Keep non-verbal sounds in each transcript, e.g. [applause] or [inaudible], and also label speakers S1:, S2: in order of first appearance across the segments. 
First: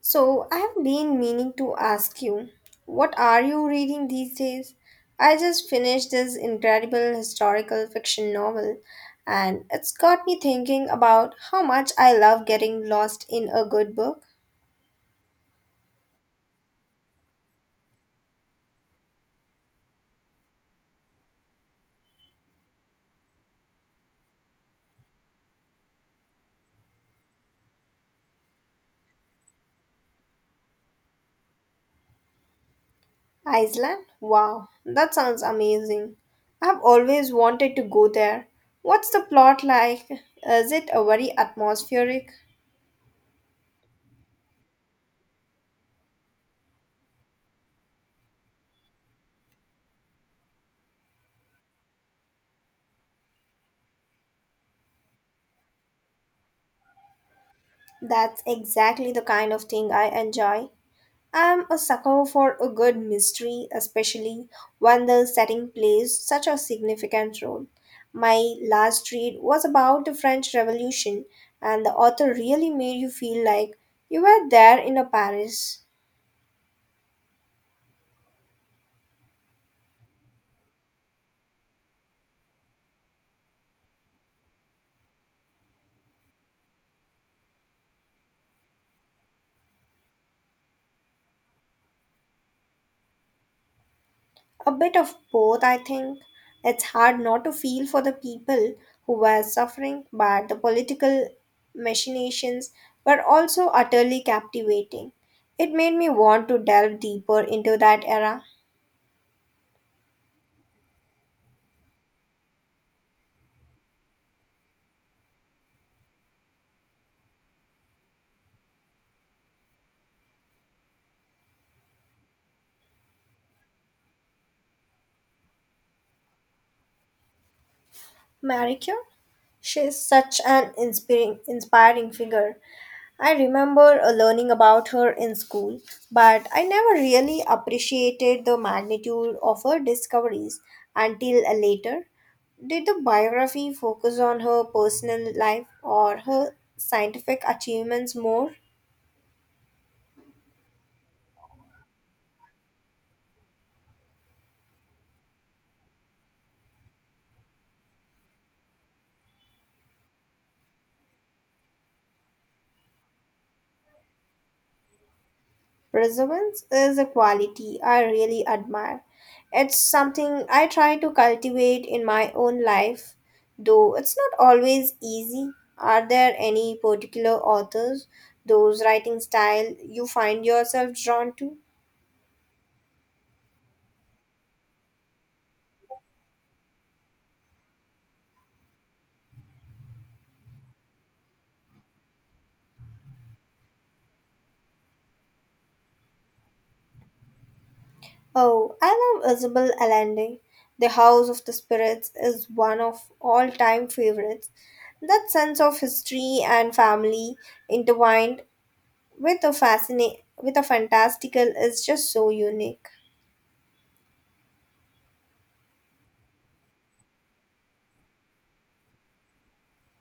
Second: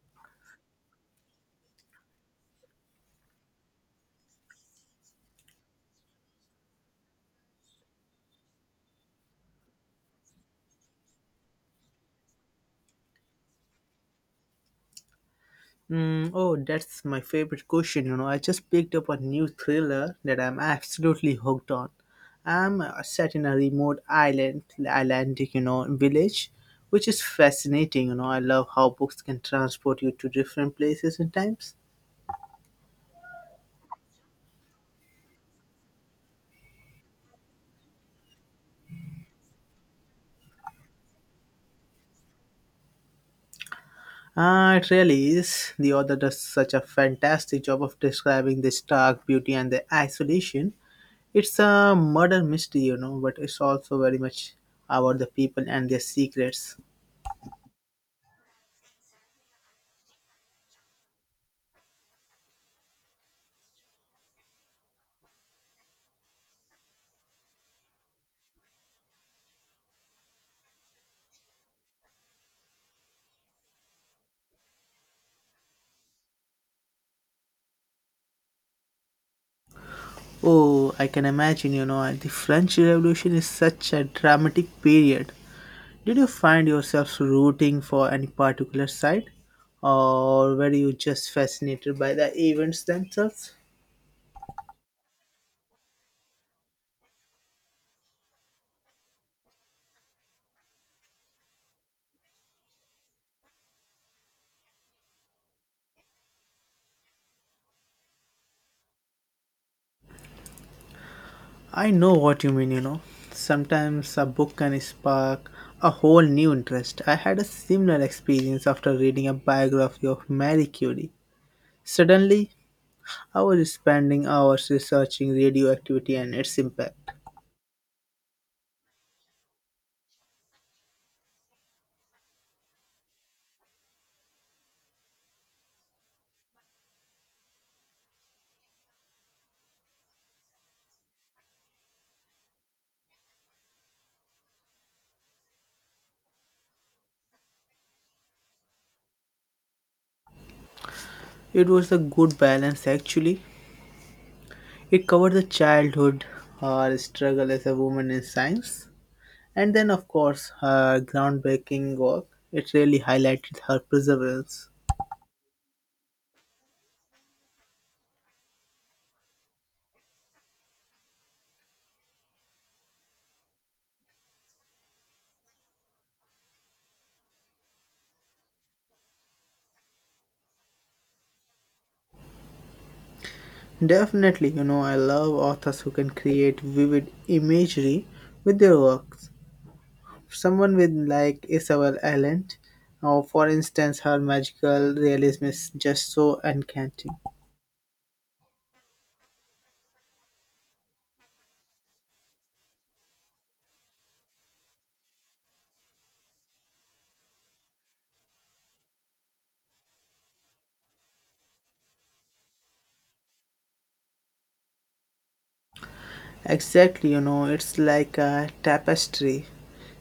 S1: So, I have been meaning to ask you, what are you reading these days? I just finished this incredible historical fiction novel, and it's got me thinking about how much I love getting lost in a good book.
S2: Mm, oh, that's my favorite question. You know, I just picked up a new thriller that I'm absolutely hooked on. I'm set in a remote island, Atlantic, you know, village, which is fascinating. You know, I love how books can transport you to different places and times.
S1: Iceland? Wow, that sounds amazing. I've always wanted to go there. What's the plot like? Is it a very atmospheric?
S2: Ah, it really is. The author does such a fantastic job of describing the stark beauty and the isolation. It's a murder mystery, you know, but it's also very much about the people and their secrets.
S1: That's exactly the kind of thing I enjoy. I'm a sucker for a good mystery, especially when the setting plays such a significant role. My last read was about the French Revolution, and the author really made you feel like you were there in a Paris.
S2: Oh, I can imagine, you know, the French Revolution is such a dramatic period. Did you find yourself rooting for any particular side? Or were you just fascinated by the events themselves?
S1: A bit of both, I think. It's hard not to feel for the people who were suffering, but the political machinations were also utterly captivating. It made me want to delve deeper into that era.
S2: I know what you mean, you know. Sometimes a book can spark a whole new interest. I had a similar experience after reading a biography of Marie Curie. Suddenly, I was spending hours researching radioactivity and its impact.
S1: Marie Curie? She is such an inspiring, inspiring figure. I remember learning about her in school, but I never really appreciated the magnitude of her discoveries until later. Did the biography focus on her personal life or her scientific achievements more?
S2: It was a good balance actually. It covered the childhood, her struggle as a woman in science, and then, of course, her groundbreaking work. It really highlighted her perseverance.
S1: Resilience is a quality I really admire. It's something I try to cultivate in my own life, though it's not always easy. Are there any particular authors, those writing style you find yourself drawn to?
S2: Definitely, you know, I love authors who can create vivid imagery with their works. Someone with like Isabel Allende, or for instance, her magical realism is just so enchanting.
S1: Oh, I love Isabel Allende. The House of the Spirits is one of all time favorites. That sense of history and family intertwined with a fantastical is just so unique.
S2: Exactly, you know, it's like a tapestry.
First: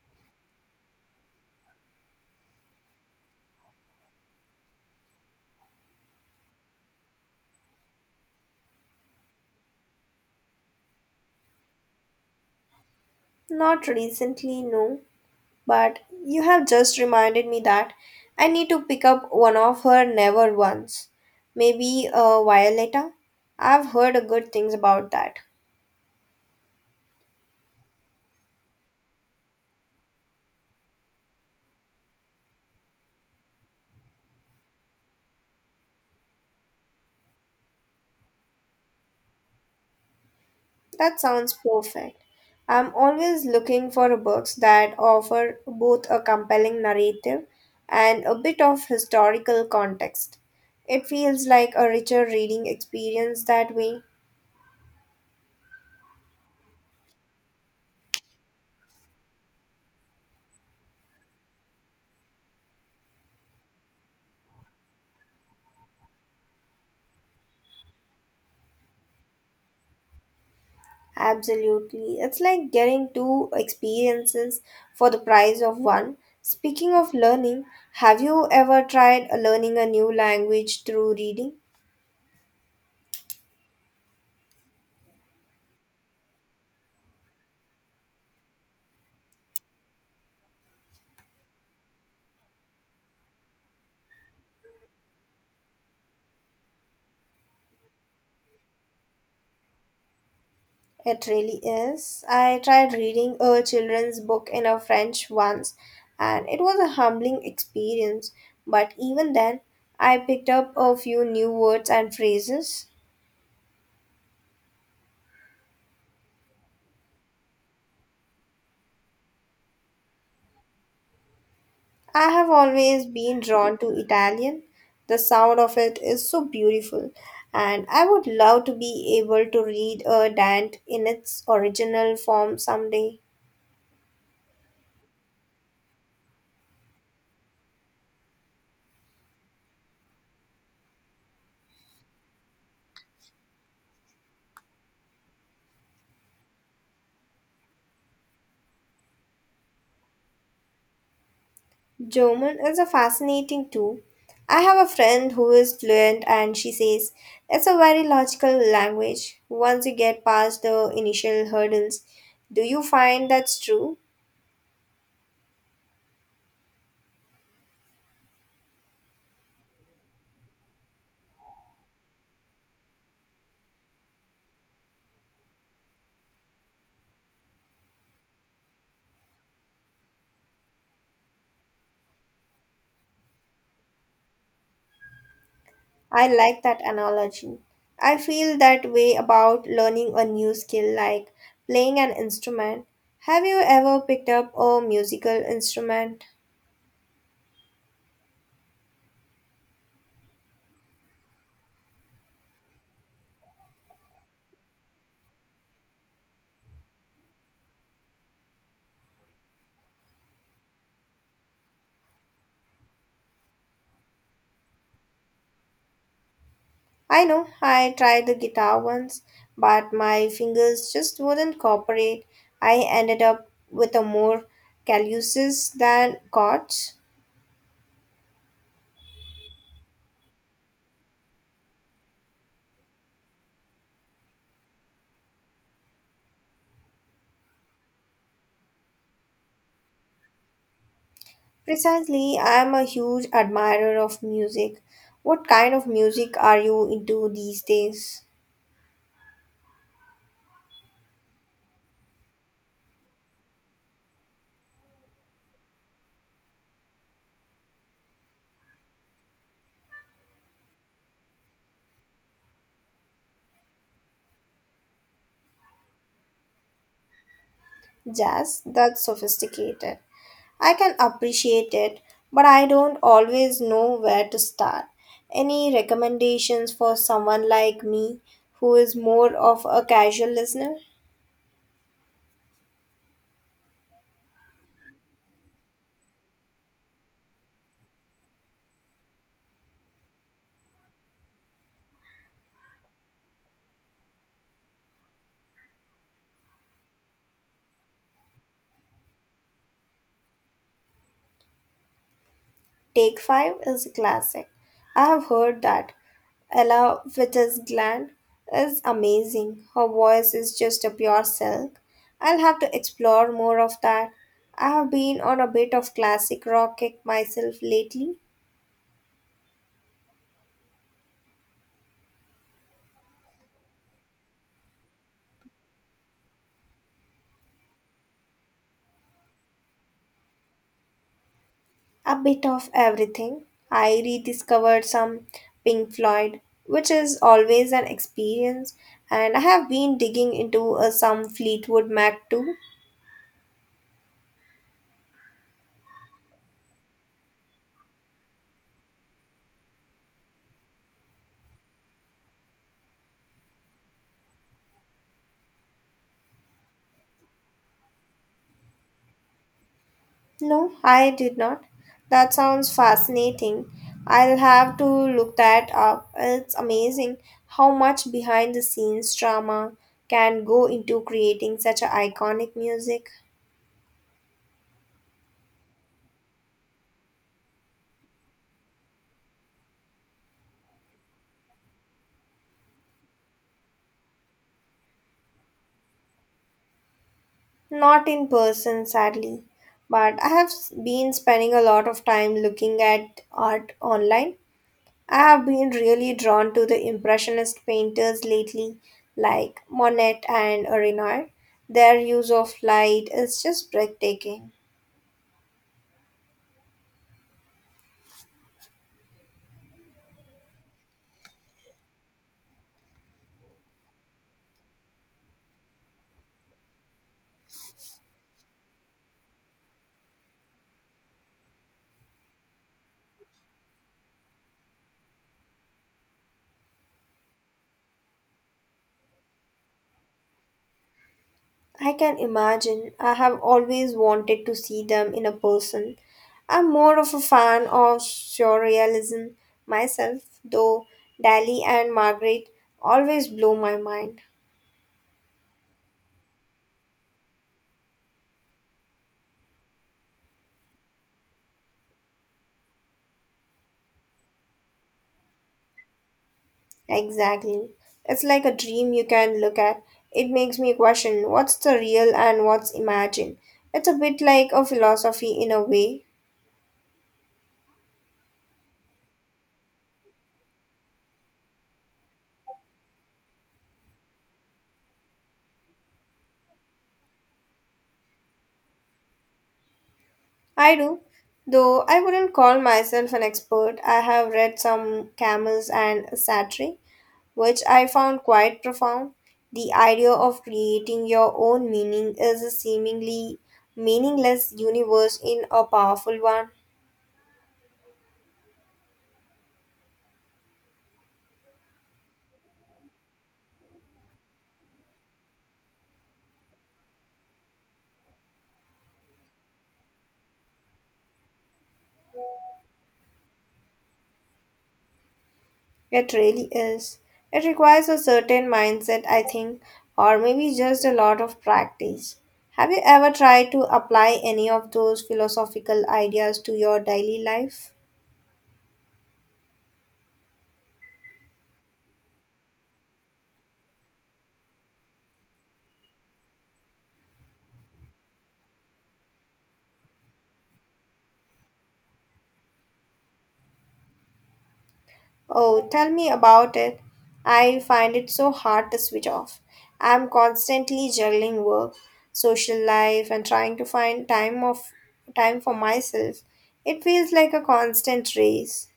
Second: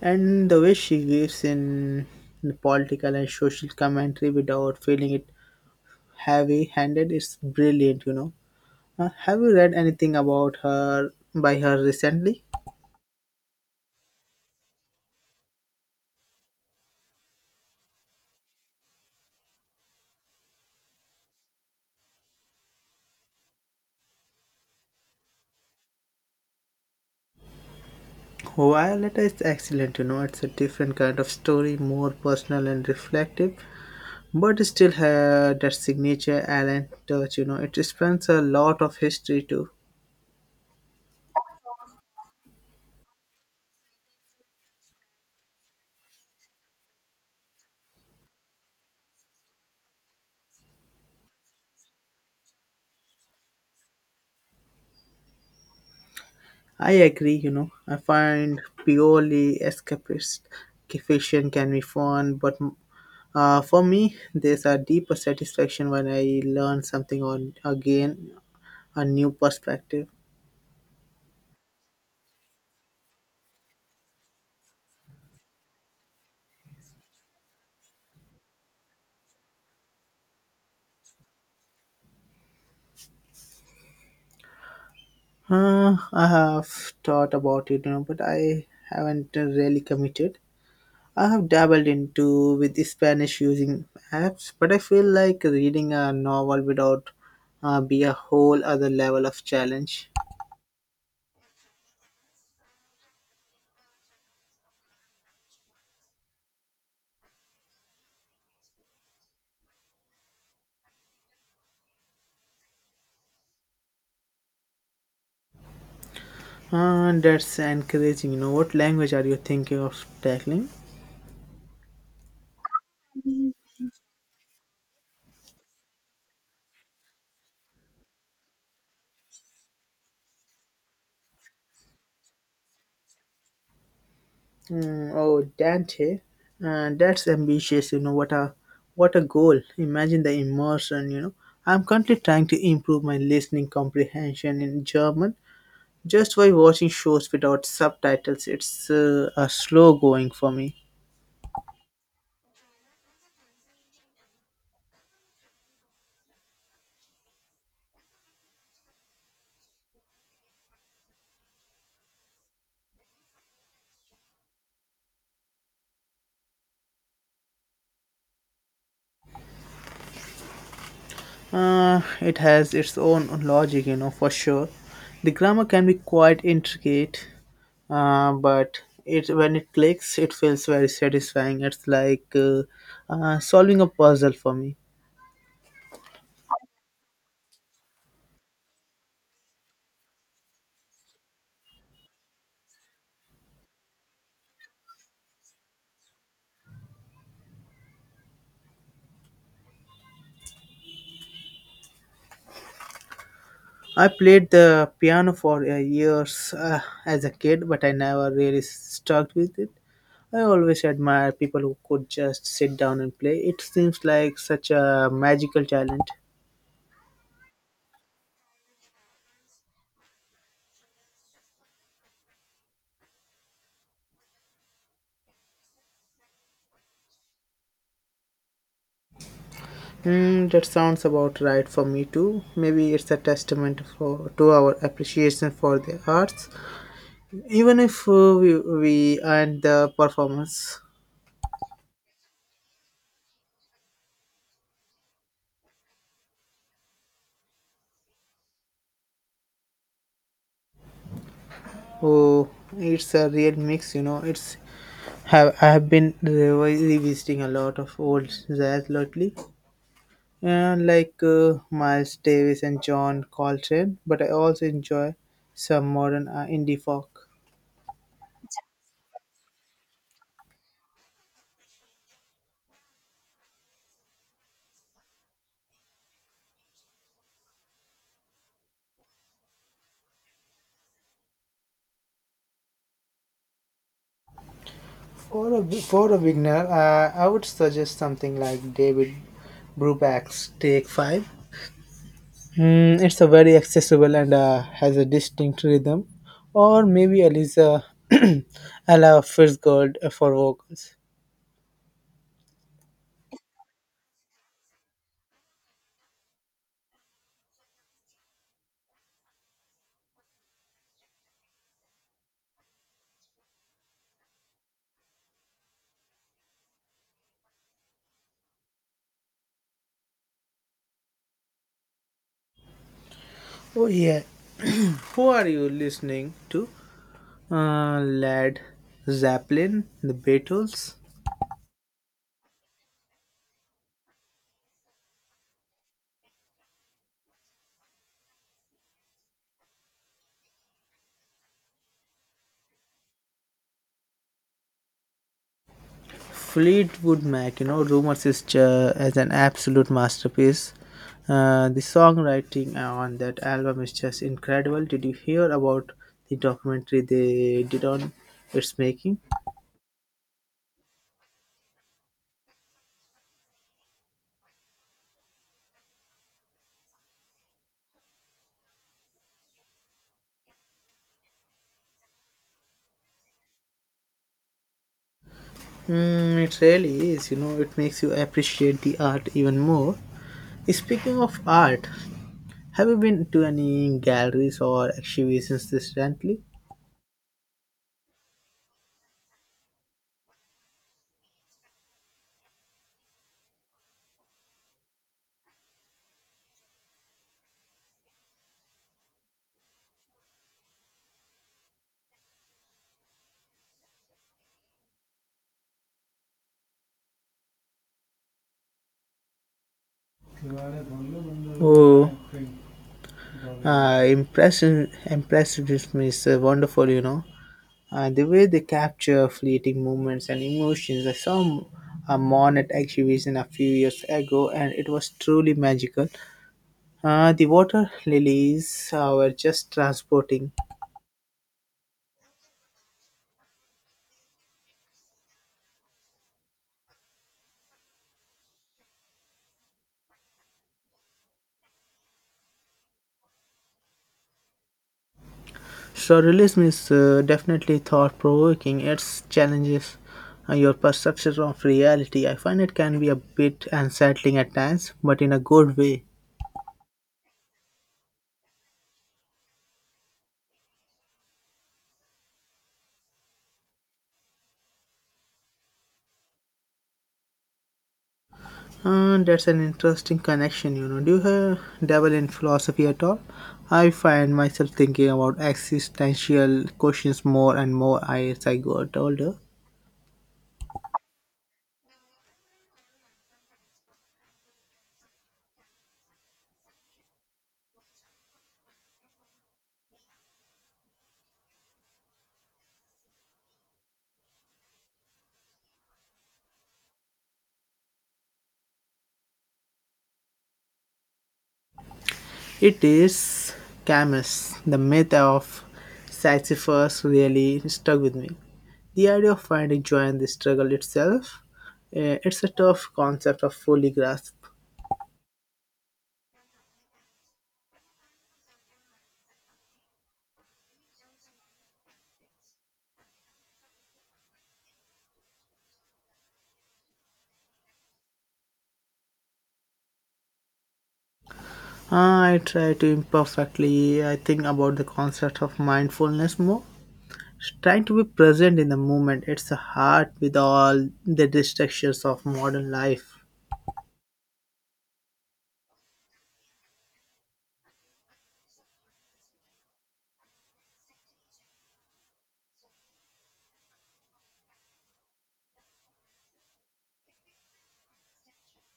S2: And the way she weaves in the political and social commentary without feeling it heavy handed is brilliant, you know. Have you read anything about her by her recently?
S1: Not recently, no, but you have just reminded me that I need to pick up one of her never ones. Maybe a Violetta. I've heard good things about that.
S2: Violetta is excellent, you know, it's a different kind of story, more personal and reflective, but it still had that signature Allen touch, you know. It spans a lot of history too.
S1: That sounds perfect. I'm always looking for books that offer both a compelling narrative and a bit of historical context. It feels like a richer reading experience that way.
S2: I agree, you know. I find purely escapist fiction can be fun, but for me, there's a deeper satisfaction when I learn something or again a new perspective.
S1: Absolutely. It's like getting two experiences for the price of one. Speaking of learning, have you ever tried learning a new language through reading?
S2: I have thought about it, you know, but I haven't really committed. I have dabbled into with the Spanish using apps, but I feel like reading a novel without be a whole other level of challenge.
S1: It really is. I tried reading a children's book in a French once, and it was a humbling experience. But even then, I picked up a few new words and phrases.
S2: That's encouraging. You know, what language are you thinking of tackling?
S1: I have always been drawn to Italian. The sound of it is so beautiful, and I would love to be able to read a Dante in its original form someday.
S2: Mm, oh, Dante. That's ambitious. You know, what a goal. Imagine the immersion. You know, I'm currently trying to improve my listening comprehension in German just by watching shows without subtitles. It's a slow going for me.
S1: German is a fascinating too. I have a friend who is fluent and she says it's a very logical language once you get past the initial hurdles. Do you find that's true?
S2: It has its own logic, you know, for sure. The grammar can be quite intricate, but it when it clicks, it feels very satisfying. It's like solving a puzzle for me.
S1: I like that analogy. I feel that way about learning a new skill like playing an instrument. Have you ever picked up a musical instrument?
S2: I played the piano for years as a kid, but I never really stuck with it. I always admire people who could just sit down and play. It seems like such a magical talent.
S1: I know I tried the guitar once, but my fingers just wouldn't cooperate. I ended up with a more calluses than chords.
S2: Mm, that sounds about right for me too. Maybe it's a testament for to our appreciation for the arts, even if we and the performance.
S1: Precisely, I am a huge admirer of music. What kind of music are you into these days?
S2: Oh, it's a real mix, you know. It's have I have been revisiting a lot of old jazz lately, like Miles Davis and John Coltrane. But I also enjoy some modern indie folk.
S1: Jazz? That's sophisticated. I can appreciate it, but I don't always know where to start. Any recommendations for someone like me who is more of a casual listener?
S2: For a beginner, I would suggest something like David Brubeck's Take Five. Mm, it's a very accessible and has a distinct rhythm, or maybe Eliza [clears throat] Ella Fitzgerald for vocals.
S1: Take 5 is a classic. I have heard that. Ella Fitzgerald is amazing. Her voice is just a pure silk. I'll have to explore more of that. I have been on a bit of classic rock kick myself lately.
S2: Oh yeah, [clears throat] who are you listening to? Led Zeppelin, The Beatles.
S1: A bit of everything. I rediscovered some Pink Floyd, which is always an experience, and I have been digging into some Fleetwood Mac too.
S2: Fleetwood Mac, you know, rumors is as an absolute masterpiece. The songwriting on that album is just incredible. Did you hear about the documentary they did on its making?
S1: No, I did not. That sounds fascinating. I'll have to look that up. It's amazing how much behind the scenes drama can go into creating such a iconic music.
S2: Mm, it really is. You know, it makes you appreciate the art even more. Speaking of art, have you been to any galleries or exhibitions recently?
S1: Not in person, sadly, but I have been spending a lot of time looking at art online. I have been really drawn to the Impressionist painters lately, like Monet and Renoir. Their use of light is just breathtaking.
S2: Oh, impressionism is wonderful. You know, The way they capture fleeting moments and emotions. I saw a Monet exhibition a few years ago and it was truly magical. The water lilies were just transporting.
S1: I can imagine. I have always wanted to see them in a person. I'm more of a fan of surrealism myself, though Dali and Margaret always blow my mind.
S2: Surrealism is definitely thought provoking. It challenges your perception of reality. I find it can be a bit unsettling at times, but in a good way.
S1: Exactly. It's like a dream you can look at. It makes me question what's the real and what's imagined. It's a bit like a philosophy in a way.
S2: And that's an interesting connection, you know. Do you have dabble in philosophy at all? I find myself thinking about existential questions more and more as I got older.
S1: I do. Though I wouldn't call myself an expert, I have read some Camus and Sartre, which I found quite profound. The idea of creating your own meaning is a seemingly meaningless universe in a powerful one.
S2: It is Camus, the myth of Sisyphus, really stuck with me. The idea of finding joy in the struggle itself, it's a tough concept of fully grasp.
S1: It really is. It requires a certain mindset, I think, or maybe just a lot of practice. Have you ever tried to apply any of those philosophical ideas to your daily life?
S2: I try to imperfectly, I think about the concept of mindfulness more trying to be present in the moment. It's hard with all the distractions of modern life.
S1: Oh, tell me about it. I find it so hard to switch off. I'm constantly juggling work, social life, and trying to find time of time for myself. It feels like a constant race.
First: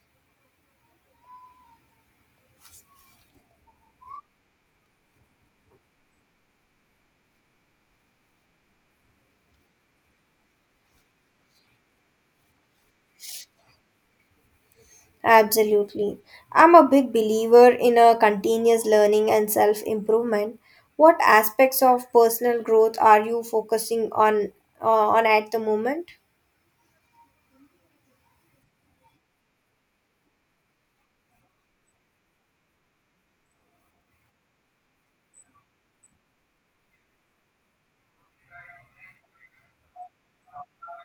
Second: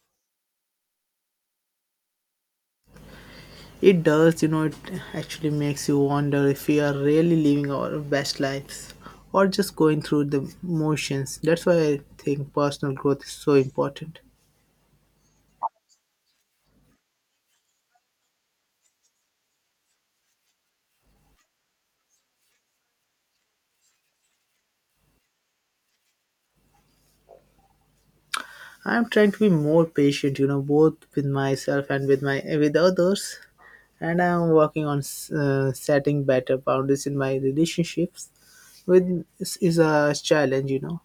S2: It does, you know. It actually makes you wonder if we are really living our best lives or just going through the motions. That's why I think personal growth is so important.
S1: Absolutely. I'm a big believer in a continuous learning and self improvement. What aspects of personal growth are you focusing uh, on at the moment?
S2: I'm trying to be more patient, you know, both with myself and with my with others, and I'm working on setting better boundaries in my relationships with is a challenge, you know.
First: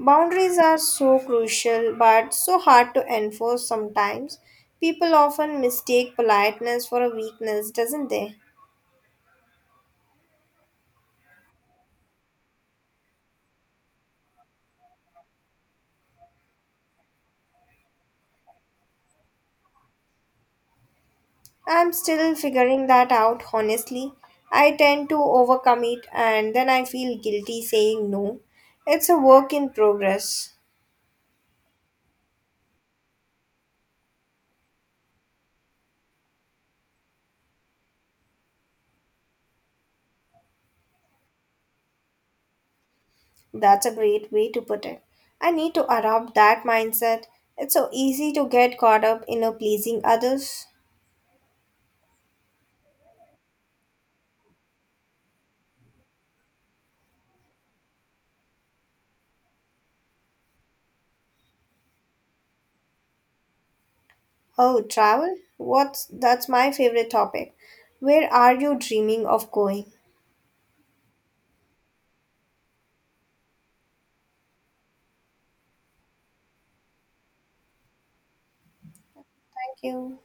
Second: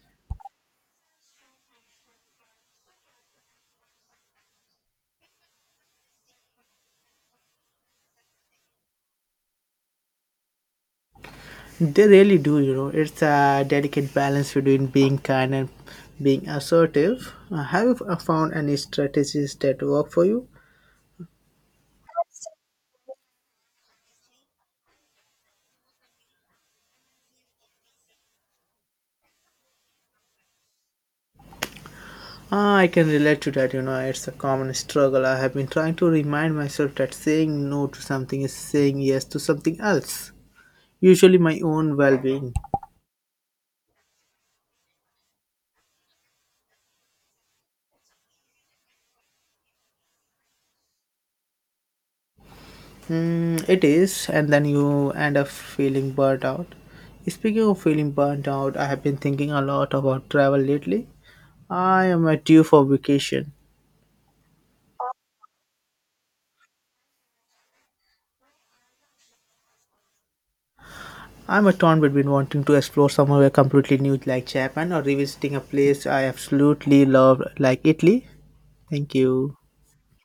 S1: Boundaries are so crucial but so hard to enforce sometimes. People often mistake politeness for a weakness, doesn't they?
S2: They really do, you know. It's a delicate balance between being kind and being assertive. Have you found any strategies that work for you?
S1: I'm still figuring that out honestly. I tend to overcommit and then I feel guilty saying no. It's a work in progress.
S2: Ah, I can relate to that, you know. It's a common struggle. I have been trying to remind myself that saying no to something is saying yes to something else, usually my own well being.
S1: That's a great way to put it. I need to adopt that mindset. It's so easy to get caught up in a pleasing others.
S2: Mm, it is, and then you end up feeling burnt out. Speaking of feeling burnt out, I have been thinking a lot about travel lately. I am due for vacation.
S1: Oh, travel? What's that's my favorite topic. Where are you dreaming of going?
S2: I'm a torn between wanting to explore somewhere completely new like Japan or revisiting a place I absolutely love like Italy. Thank you.
S1: Thank you.